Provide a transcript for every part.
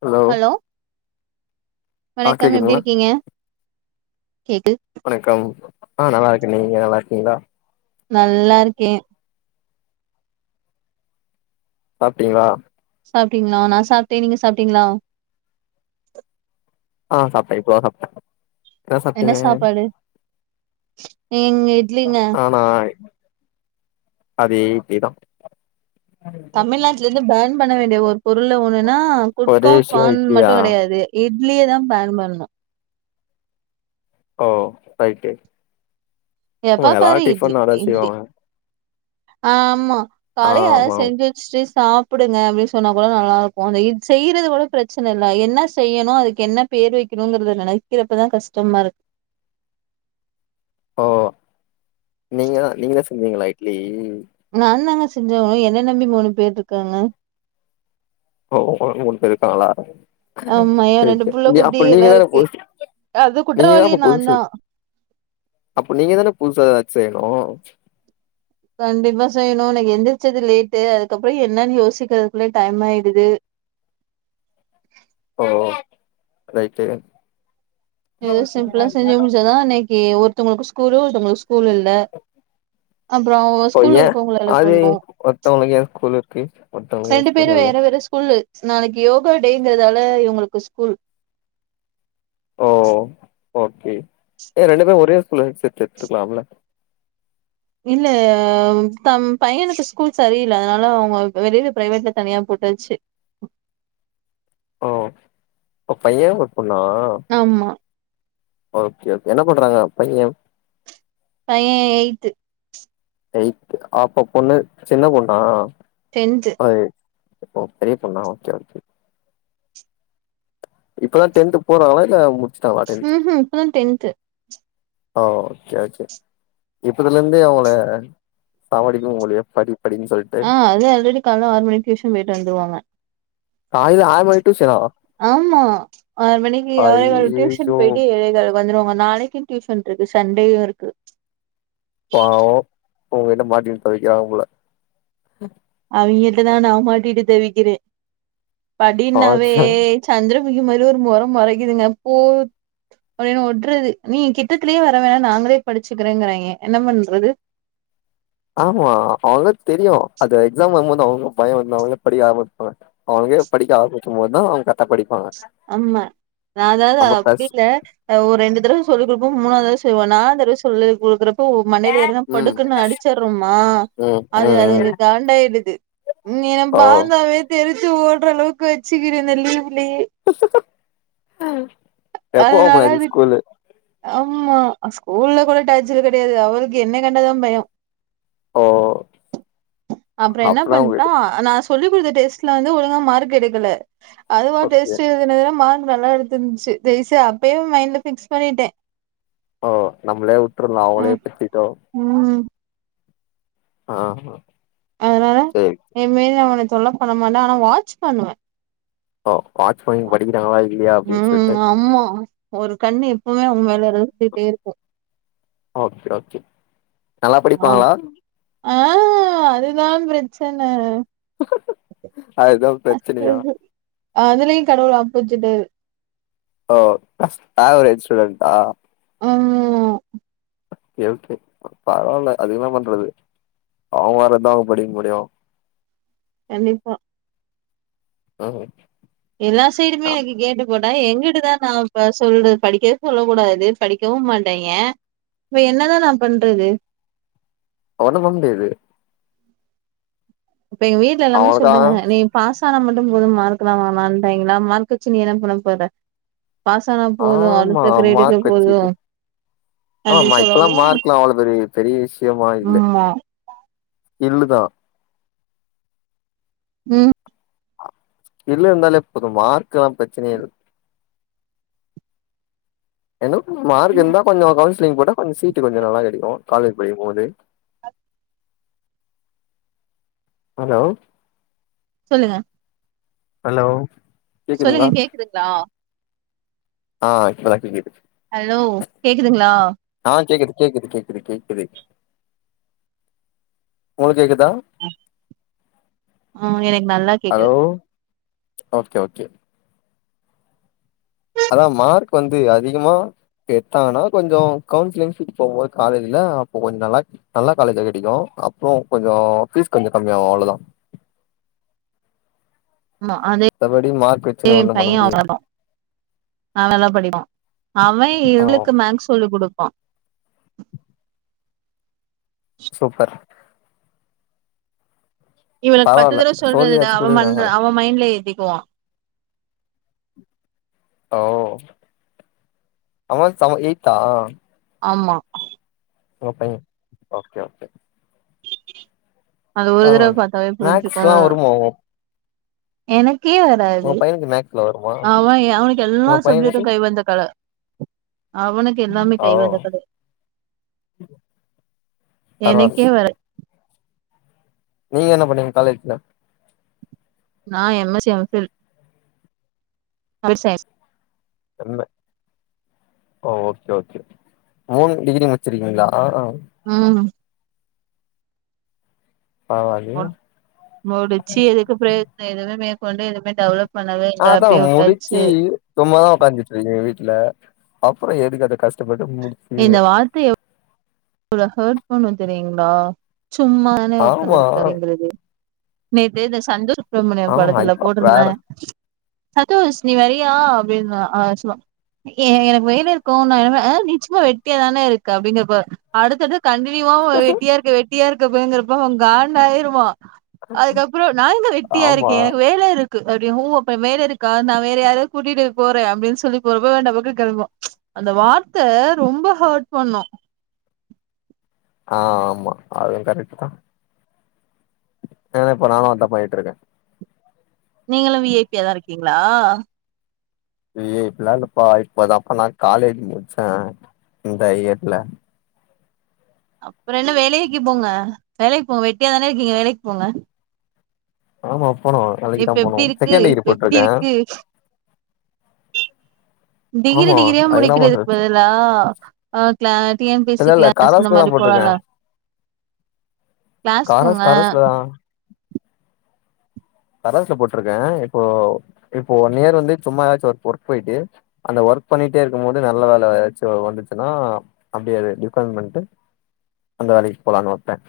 Hello ஆ வணக்கம் எப்படி கேக்குதுங்களா இருக்கீங்க கேக்கு வணக்கம். ஆஹ நல்லா இருக்கே நீங்க நல்லா இருக்கீங்களா. நல்லா இருக்கே. சாப்டிங்களா. சாப்பிட்டீங்களா நா சாப்ட்ட நீங்க சாப்பிட்டீங்களா. ஆ சாப்பிட்ட இப்போதா சாப்பிட்ட. என்ன சாப்பிட்டீங்க. இங்க இட்லிங்க. ஏதா. தமிழ்நாட்டுல இருந்து பேர்ன் பண்ணவே. வேண்டிய ஒரு. பொருள்ள ஒண்ணுன்னா ஒரே குட்கா விஷயோ பான் இட்லியா மட்டும் கெடையாது இட். இட்லியதா பேன் பண்ணனு. ஓ ரயிட்டு. ஆமா எப்ப பாரு எல்லாரு இட்லி டிஃபன் அதா இட்லி செய்வாங்க. ஆமா. ஆ காலையில அதலா ஆமா செஞ்சு வச்சுட்டு. சாப்பிடுங்க அப்படின்னு சொன்னா கூட நல்லா இருக்கு அ இது செய்யறது கூட பிரச்சன இல்ல என்ன செய்யணு அதுக்கு என்ன பேரு வைக்கணுங்கறத நெனக்கிறப்பதா கஷ்டமா இருக்கு. ஓ. நீங்க நீங்களா செய். விங்களா இட்லி. நாதாங்க. செஞ்சாகனு என்ன நம்பி மூணு பேரு இருக்காங்க. ஓ உங்கள நம்பி மூணு பேரு இருக்காங்களா. ஆமா ஏ ரெண்டு புள்ள ஓக்கே குட்டி அப்ப எல்லா நீங்கதான இருக்கு ஒயிப்பு அது நீங்கதான குற்றவாளி அப்ப புதுசு. நான்தா அப்ப நீங்கதான புதுச்சா. செய்ணு. கண்டிப்பா செய்யணு இன்னிக்கு எந்திரிச்சது லேட்டு அதுக்கப்புறோ என்னன்னு யோசிக்கிறதுக்குள்ள டைம் ஆயிடுது. ஓ ரைட்டு. ஏதோ சிம்பிளா செஞ்சு முடிச்சாதா நெக். டே ஒருத்தங்களுக்கு ஸ்கூல்லு ஒருத்தங்களுக்கு. ஸ்கூல் இல்ல. அப்புறோ ஒரு ஓ ஸ்கூல் ஏ இருக்கு. அது [unintelligible] ம்ச் ஒருத்தவங்களுக்கு ஏ ஸ்கூல் இருக்கு ஒருத்தவங்களுக்கு ஏ ரெண்டு ஸ்கூல் பேரு இல்ல வேற வேற ஸ்கூலு. நாளைக்கு யோகா டேங்கறதால இவங்களுக்கு ஸ்கூல். ஓஹோ. ஓக்கே ஏ ரெண்டு பேரு ஒரே ஸ்கூல்ல சேத்து விட்டுருக்கலாம்ல. இல்ல தம் பையனுக்கு ஸ்கூல் சரியில்ல அதனால அவங்க வெளியில பிரைவேட்ல தனியா போட்டாச்சு. ஓ பைய. பொண்ணா ஆமா ஓகே என்ன பண்றாங்க பைய பையன் எயி்த அப்ப பொண்ணு சின்ன பொண்ணா ரென்று ஓ ஓ பெரிய பொண்ணா ஓகே ஓகே இப்பதா டென்த் போறாங்களா இல்ல முடிச்சுட்டாங்களா டென்த் ம்ஹம் இப்பதான் டென்த் ஓ ஓகே ஓகே இப்பதுல இருந்தே அவங்கள சமாளக்கும் உங்கைய படி படின்னு சொல்லிட்டு ஆஹ அத அதுனு ஆல்ரெடி காலையில ஆறு மணி டியூஷன் போயிட்டு வந்துருவீங்க [unintelligible] ஆமா ஆ மணிக்கு அவர டடியூஷன் ஐயையோ போயடி எழ வந்துருவோங்க நாளைக்கும் டியூஷன் இருக்கு சண்டேும் இருக்கு பாவம் உங்க கிட்ட மாட்டிட்டு தவிக்கிறாங்க போல அவுங்கிட்ட தான் நான்மாட்டிட்டு தவிக்கிறேன் படினவே ஆ சந்திர மிகமத ஒரு மொரை மொரைக்குதுங்க போ அப்படின்னு ஒடுறது நீ கிட்டத்தலயே வர வேணாம் நாங்களே படிச்சுக்கிறேங்கிறாயங்க என்ன பண்றது ஆமா அவங்க தெரியும் அது எக்ஸாம் வரும்போது அவங்க பயம் வந்து அவங்கள படிக்க ஆரம்பிப்பாங்க அவங்கே படிக்க ஆரம்பிக்கும்போதுதான் அவங்க கரக்டா படிப்பாங்க ஆமா நான் அதாவது நம்ம அப்படி பிளஸ் இல்ல ஒரு ரெண்டு தடவ சொல்லிக்கூடுப்ப மூணாவ ததான் செய்வ நா தடவை சொல்லி கொடுக்குற ப்ப மண்டையில ஏறனா ம். படுக்கன்னு அடிச்சடுறோமா ம். அது ம். அதுளுக்கு ம். கண்டாயிடுது ஓ! பந்தாவே தெரி ஓடுற அளவுக்கு வச்சுக்க இருந்தலீவ்லயே க்குங் க்கு எப்போ அதனால ஓபன் அதுக் ஸ்கூலு ஆமா ஸ்கூல்ல கூட டாச்சல் கிடையாது அவளுக்கு என்ன கண்டாதான் பயம் ஓ அப்புறம் என்ன அப்பனா உங்களுக்கு பண்ணிட்டோம் நான் சொல்லி கொடுத்த டெஸ்ட்ல வந்து ஒழுங்க மார்க் எடுக்கல அதுவ ஓகே. டஸ்ட்து என்னது நல்லா எத்துிருந்துச்சு ஜெயிசு அப்பயே மைண்ட்ல பிக்ஸ் பண்ணிட்டேன் ஓ நம்ளே உட்டுறல அவகளே பெத்திட்டோ ம் ஆஹ்மா அதனால என்மேல அவனுக்கு தொல்ல பண்ண மாட்டேன் ஆனா வாட்ச் பண்ணுவேன் ஓ வாட்சி படிக்கிறாங்களா இல்லையா அப்படின்னு சொல்லிட்டு எபோயுமே உன்மேல இருந்துிட்டே இருக்கும் ஓகே, ஓகே. நல்லா ஆஹ் படிப்பாங்களா? ஆஹ் அதுதான் பிரச் சனா அதுதான் பிரச்சனையா அஹ் அதுலயும் கடவுள் அப்பச்சுட்டுட்டாரு ஓ ஆவரேஜ் ஆஹ் கே பரவாயில்ல அதுல்லாம் பண்றது அவங்க வரதான் அவங்க படிக்க முடியும் [inaudible] கண்டிப்பா ஆஹ் எல்லா சைடு மே எனக்கு கேட போ எங்கிட்டதான் நான் சொல்ற படிக்கவே சொல்லக் கூடாது படிக்கவும் மாட்டேங்க இப்ப என்னதான் நான் பண்றது அவன வந்தது இப்ப எங்க வீட்டுல எல்லாமே அவனுக்கா சொல்றாங்க நீ பாச மட்டும் போதும் மார்கலாம் வாலம்ட்டாங்களா மார்கச்சின்ன என்ன பண்ண போற பாசனா போதும் ஆமா அடுத்த கிரேடுக்க மார்க் வச்சுட்டு போதும் அப்பிடின்னு சொல்லோ சரி முியில் [unintelligible] இழுதான் உம் இல்ல இருந்தாலே எப்போதும் மார்க்க எல்லாம் பிரச்சனையே இருக்குன்ன மார்க் ம் இருந்த கொஞ்சம் கவுசிலி்ங் போட்ட கொஞ்சம் சீட்டு கொஞ்சம் நல்லா கிடைக்கும் காலேஜ் படிக்கும் போது அ ஹலோ சொல்லுங்க ஹலோ சொல்லுங்க கேக்குதுங்களா ஆஹ் சொல்லாக்கது [inaudible] ஹலோ கேக்குதுங்களா ஆ கேக்குது கேக்குது கேக்குது கேக்குது உங்களக்கு கேக்குது தான் ஆஹ் எனக்கு நல்லா கேக்குது ஓகே ஓகே அதான் மார்க் வந்து அதிகமா எடுத்தாங்கன்னா கொஞ்சம் கவுன்சிலிங்க் போட்டா காலேஜ்ல அப்போ கொஞ்சம் நல்லா நல்லா காலேஜா கிடைக்கும் அப்புறம் கொஞ்சம் பீஸ் கொஞ்சம் கம்மி ஆகும் அவ்ளவுதான் ஆ அத மார்க் தேவ வச்சுன்னு ஒண்ணு பண்ண பையன் முடியாது அவரடான் அவலை படிவான் அவன் ஆ இவளுக்கு மேக்ஸ் சொல்லிக் கொடுப்பான் [inaudible] சூப்பர் இவளுக்கு பத்து பரவால்ல தடவை சொல்றதுடா சோல்லியாச்சு அவ குடுக்குறாங்களே அவன் மைண்ட்ல இரு போவா. ஓ அமர் அவ எயித்தா. ஆமா. உங்க பைய ஓக்கே ஓக்கே. அது ஒரு தடவ பாத்தாவே புரிஞ்சுக்குவா. மேக்ஸ்லா வருமா உங்க எனக். கே உங்க வாறாது பையனுக்கு மேக்ஸ்ல வருமா அவ அவனுக்கு எல்லா உங்க பையனுக்கு சப்ஜெக்ட்டும் கை வந்த கல. அவுனுக்கு எல்லாமே ஓ கை வந்தக்கத. பரவால்ல எனக்கே வர. நீங்க என்ன பண்ணீங்க காலேஜ்ல. நா எம்எஸ்சி எம்பில். [unintelligible] இல்ல. ஓ ஓக்கே ஓக்கே. மூணு டிகிரி முடிச்சிருக்கீங்களா. ஆஹ ஆஹ. ம் பரவால்லயே மு முடிச்சு எதுக்கு பிரயோஜனோ எதுவுமே. கொண்டு எதுமே டெவலப். பண்ணவே இல்ல அதா அப்டியே முடிச்சி விட்டாச்சு சும்மதா உக்காந்துட்டு இருக்கிங்க வீட்டுல. அப்புறோ எதுக்குது அத கஷ்டபட். டு முடிச்சு. உங்கல ஹெர்ட் பண்ணு தெரியீங்களா. சும்மாதானே ஆமா உட்காந்துருக்கிற அப்படிங்கிறது. நேத்து இந்த சந்தூர். சுப்புரமணிய ஆமா படத்துல இப்ப வேற போட்டுருந்தாங்க. சதோஷ் நீ வரியா அப்பிடின்னுவா. [unintelligible] எனக்கு வேல இருக்கு நா என்ன நிச்சயமா வெட்டியாதான இருக்க அப்புடிங்கறப்ப. அடுத்தது. கண்டினியூா வெட்டியா இருக்க வெட்டியா இருக்க. இரு போங்கறப்ப அவ காண்டு ஆயிருவா. அதுக்கப்புறோ நா எங்க வெட்டியா ஆமா இருக்கே எனக்கு வேல இருக். க்கு அப்புடிங்கவு ஓ அப்பறோ வேல இருக்கா நா வேற யாராவத கூட்டிட்டு போற அப்புடின்னு சொல்லி போறப்ப டபுக்குனு கிளம்புவா ம்ச் அந்த வார்த்த ரொம்ப ஹேர்ட் பண்ணு. ஆஹ ஆமா அதுவு கரெக்ட்டுதா. ஆஹ இப்ப நானுவா தப்பாயிட்டு இருக்க. நீங்களு விஐபியாதா இருக்கீங்களா. விஐபிலா இல்லப்பா இப்பதாப்பா நா காலேஜ் முடிச்ச இந்த இயர்ல. அப்புறோ என்ன வேலைக்கு போங்க வேலைக்கு போங்க வெட்டியாதான இருக்கீங்க வேலைக்கு போங்க. ஆமா. போனு வேலைக்குதா இப்ப போனு எப்டி இருக்கு செகண்ட் டிகிரி இப்ப எப்டி போய்ட்டுருக்க. இருக்கு டிகிரி டிகிரியா முடிக்கிறதுக்கு பண்றது பதிலா. ஆஹ கிள. டி என் பிசி இல்ல இல்ல கிளாஸ் இந்த கரஸ்ல தா மாரி போட்டிருக்கே போலால. கிளாஸ் போங்க. கரஸ் கரஸ்ல தா கரஸ்சுல போட்டுருக்க இப்போ இப்போ நியர் வந்து சும்மா ஏதாச்சு ஒர்க் ஒர்க் போயிட்டு அந்த ஒர்க் பண்ணிட்டே இருக்கும் போது நல்ல வேல ஏதாச்சு வந்துச்சுன்னா அப்புடி அது டிஃபண்ட் பண்ணிட்டு அந்த வேலைக்கு போலான்னு ஒரே ப்லேன்.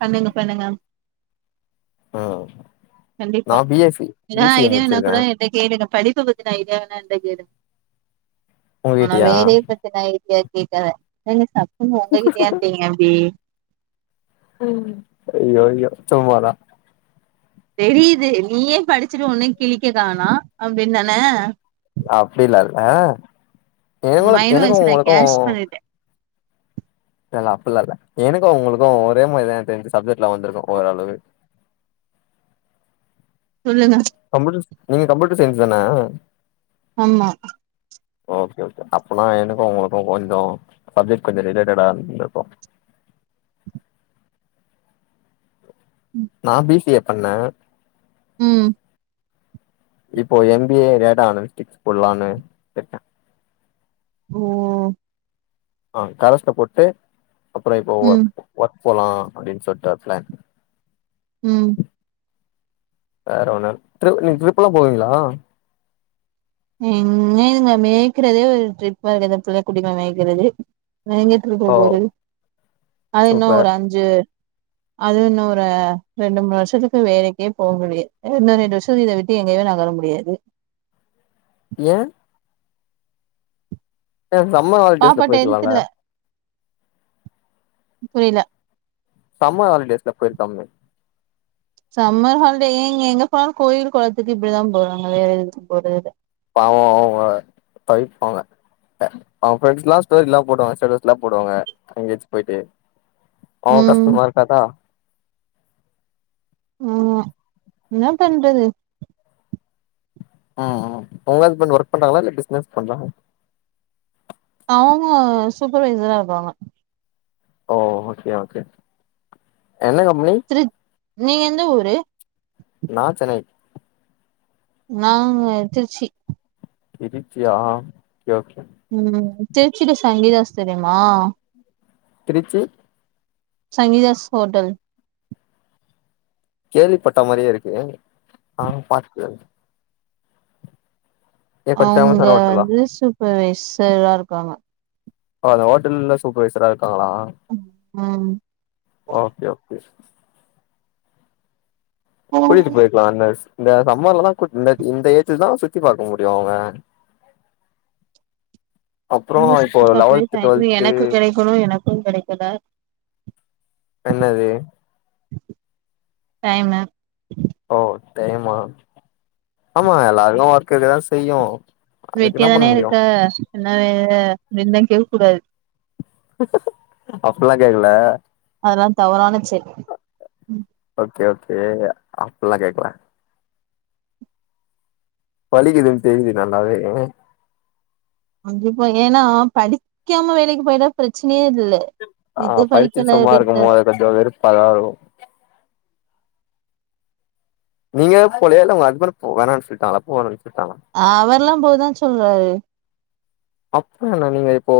பண்ணுங்க பண்ணுங்க. ஆஹ. கண்டிப்பா எதா ஐடியா வேனா முடிச்சிருக்கே கூட என்ட்ட கேளுங்க படிப். படிப்பு பத்தின்ன ஐடியா வேண்ணா என்ட்ட கேளுங்க. உங்க ஆனா கிட்டயா வேற பிரச்சன ஐடியாஸ். கேக்காத. [unintelligible] என்ன உங்ககிட்டயானு கேக்குறிங்க அப்படி. ஆஹ ஐயையோ சும்மாதா. தெரியுது நீயே படிச்சுட்டு ஒண்ணு கிழிக்க கானோ அப்படின்னுதான. அப்டில்லா இல்ல. எங்களுக்கு மைண்ட் வாய்ஸ எனக்கும் நா உங்களுக்கும். கேட்ச் பண்ணிட்டே இல்ல இல்ல அப்டில்ல இல்ல. எனக்கு உங்களுக்கு ஒரே மாரிதா என தெரிஞ்சு சப்ஜெக்ட்ல வந்திருக்கு ஓரளவு. சொல்லுங்க. கம்ப்யூட்டர் நீங்க கம்ப்யூட்டர் சயின்ஸ் தான. ஆமா. ஓக்கே ஓக்கே அப்பனா எனக்கு உங்களுக்கு கொஞ்சோ சப்ஜெக்ட் கொஞ்சோ ரிலேட்டடா இருந்துருக்கு. அண்ண. உம். இப்போ எம்பிஏ டேடா அனலிஸ்டிக்ஸ் போடலா இருக்க. ஓஹோ. ஆஹ கரஸ்ல போட்டு. அப்புறோ இப்போ ஒர் ம் ஒர்க். போலா அப்படின்னு சொல்லிட்டு ஒரு பிளான். உம். வேற ஒண்ணுல்ல. ட்ரிப் நீங்க ட்ரிப்பல்லா போவீங்களா. என்ன இதுங்கள மேய்கறதே ஒரு ட்ரிப் மாரிதா புள்ள குட்டிகள மேய்க்கறது. நா எங்க ட்ரிப் ஓ போறது. அது இன்னும் சூப்பர் ஒரு அஞ்சு. அது இன்னொரு ரெண்டு மூணு வருஷத்துக்கு வேலைக்கே போக முடியாது. இன்னொரு ரெண்டு வருஷத்துக்கு இத விட்டு எங்கயுமே நகர முடியாது. ஏ. ஏ சம்மர் ஹாலிடேஸ்ல போய்ருக்கலால. புரியில. சம்மர் ஹாலிடேஸ்ல போயிருக்கலாமே. சம்மர் ஹாலிடே ஏன்ங்க எங்க போனாலு கோயில் குளத்துக்கு இப்படிதா போடுறாங்க வேற இதுக்கு போடுறது இல்ல. பாவோ அவங்க தவிபாங்க அவங்க ஃப்ரெண்ட்ஸ் எல்லா ஸ்டோரி எல்லா ஸ்டேட்ஸ் எல்லா போடுவாங்க எங்கயாச்சி போயிட்டு. அவங்க ம் கஸ்டமா இருக்காதா. ஆமா என்ன பண்றது. உஹம் உங்க ஹஸ்பண்ட் ஒர்க் பண்றாங்களா இல்ல பிஸ்னஸ் பண்றாங்களா. அவங்க சூப்பர்வைசரா இருக்காங்க. ஓ ஓக்கே ஓக்கே என்ன கம்பெனி திரு நீங்க எந்த ஊரு நா சென்னை நான் திருச்சி திருச்சியா ஒக்கே ஓக்கே உம் திருச்சுட்டு சங்கீதாஸ் தெரியுமா திருச்சி சங்கீதாஸ் ஹோட்டல் கேள்விப்பட்ட மாரியே இருக்கு ஆனா பாத்ததுல்ல ஃபேமஸான ஹோட்டலா அவுங்கந்து சுத் சூப்பர் வைசரா இருக்காங்க ஓட்டல்ல சூப்பரவைசரா இருக் இருக்காங்களா ஓக்கே ஓக்கே பூட்டிட்டு ம் போய்ர்க்கலால்ல ஸ் இந்த சம்மர்லதான் இப்ப இந்த ஏஜ்ல தான் சுத்தி பாக்க முடியும் அவுங்க சுத்தி பாக்க டைம் எனக்கு கெடக்கணும் எனக்கும் கெடக்கலா என்னது டைமு ஓ டைமா ஆமா எல்லாருக்கும் பா இருக்கதான் செய்யும் வெட்டியாதான இருக்க [unintelligible] கேட்க கூடாது அப்லா கேக்ல அதல்லாம் தவறான செல் அப்டில்லா கேக்ல பலிக்குதுனு தெரிது நல்லாவே அந்த பையனு படிக்காம வேலைக்கு பேயிர்ந்தா பிரச்னையே அ படிச்சு சும்மா இருக்கனு கொஞ்சோ வெறுப்பா தா இருக்கும் நீங்க போலைய இல்ல உங்க அஸ்பண்ட் வேணாம்னு சொல்லிட்டாங்கால போக வேனம்னு அவர்ல்லாம் போதான் சொல்றாரு அப்ப என்னா நீங்க இப்போ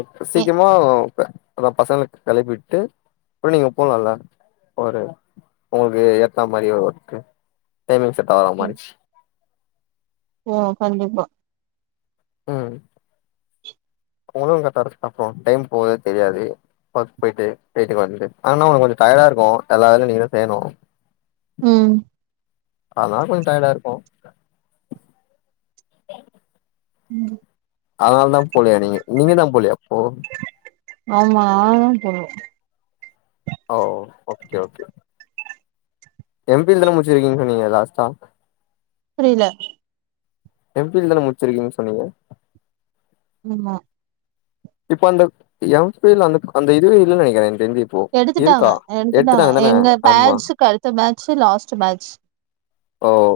இப்ப சீக்கிரமா அதான் பசங்களுக்கு கிளப்பிட்டு அப்புறம் நீங்க போலாம்ல ஒரு உங்களுக்கு ஏத்தா மாதிரி ஒரு ஒர்க்கு டைமிங் செட் ஆகாது மாறீடுச்சு ஓ கண்டிப்பா உம் அவுங்களும் கரெக்ட்டா இருக்கும் அப்புறம் டைம் போறதே தெரியாது போயிட்டு போட்டு வந்துட்டு ஆனா அவுங்க கொஞ்சம் டையர்டா இருக்கும் எல்லா வேலையும் நீங்களே ‌செய்யணும் உம் அதான் கொஞ்சம் டையர்டா இருக்கும் உம் அதனால தான் போலியா நீங்க நீங்க தான் போலியா அப்போ ஆமா நான் தான் போல ஓ ஓகே ஓகே எம்பில் தானே முடிச்சிருக்கீங்கு நீங்க லாஸ்ட்டா புரியல எம்பில் தானே முடிச்சிருக்கீங்கனு சொன்னீங்க ஆமா இப்ப அந்த எம் பில் அந்த அந்த இதுவே இல்லனு நினைக்கிறேன் எடுத்துட்டாங்க எடுத்துட்டாங்க தான எங்க ஆமா பேட்சுக்கு அடுத்த பேட்சு லாஸ்ட் பேட்ச் ஓ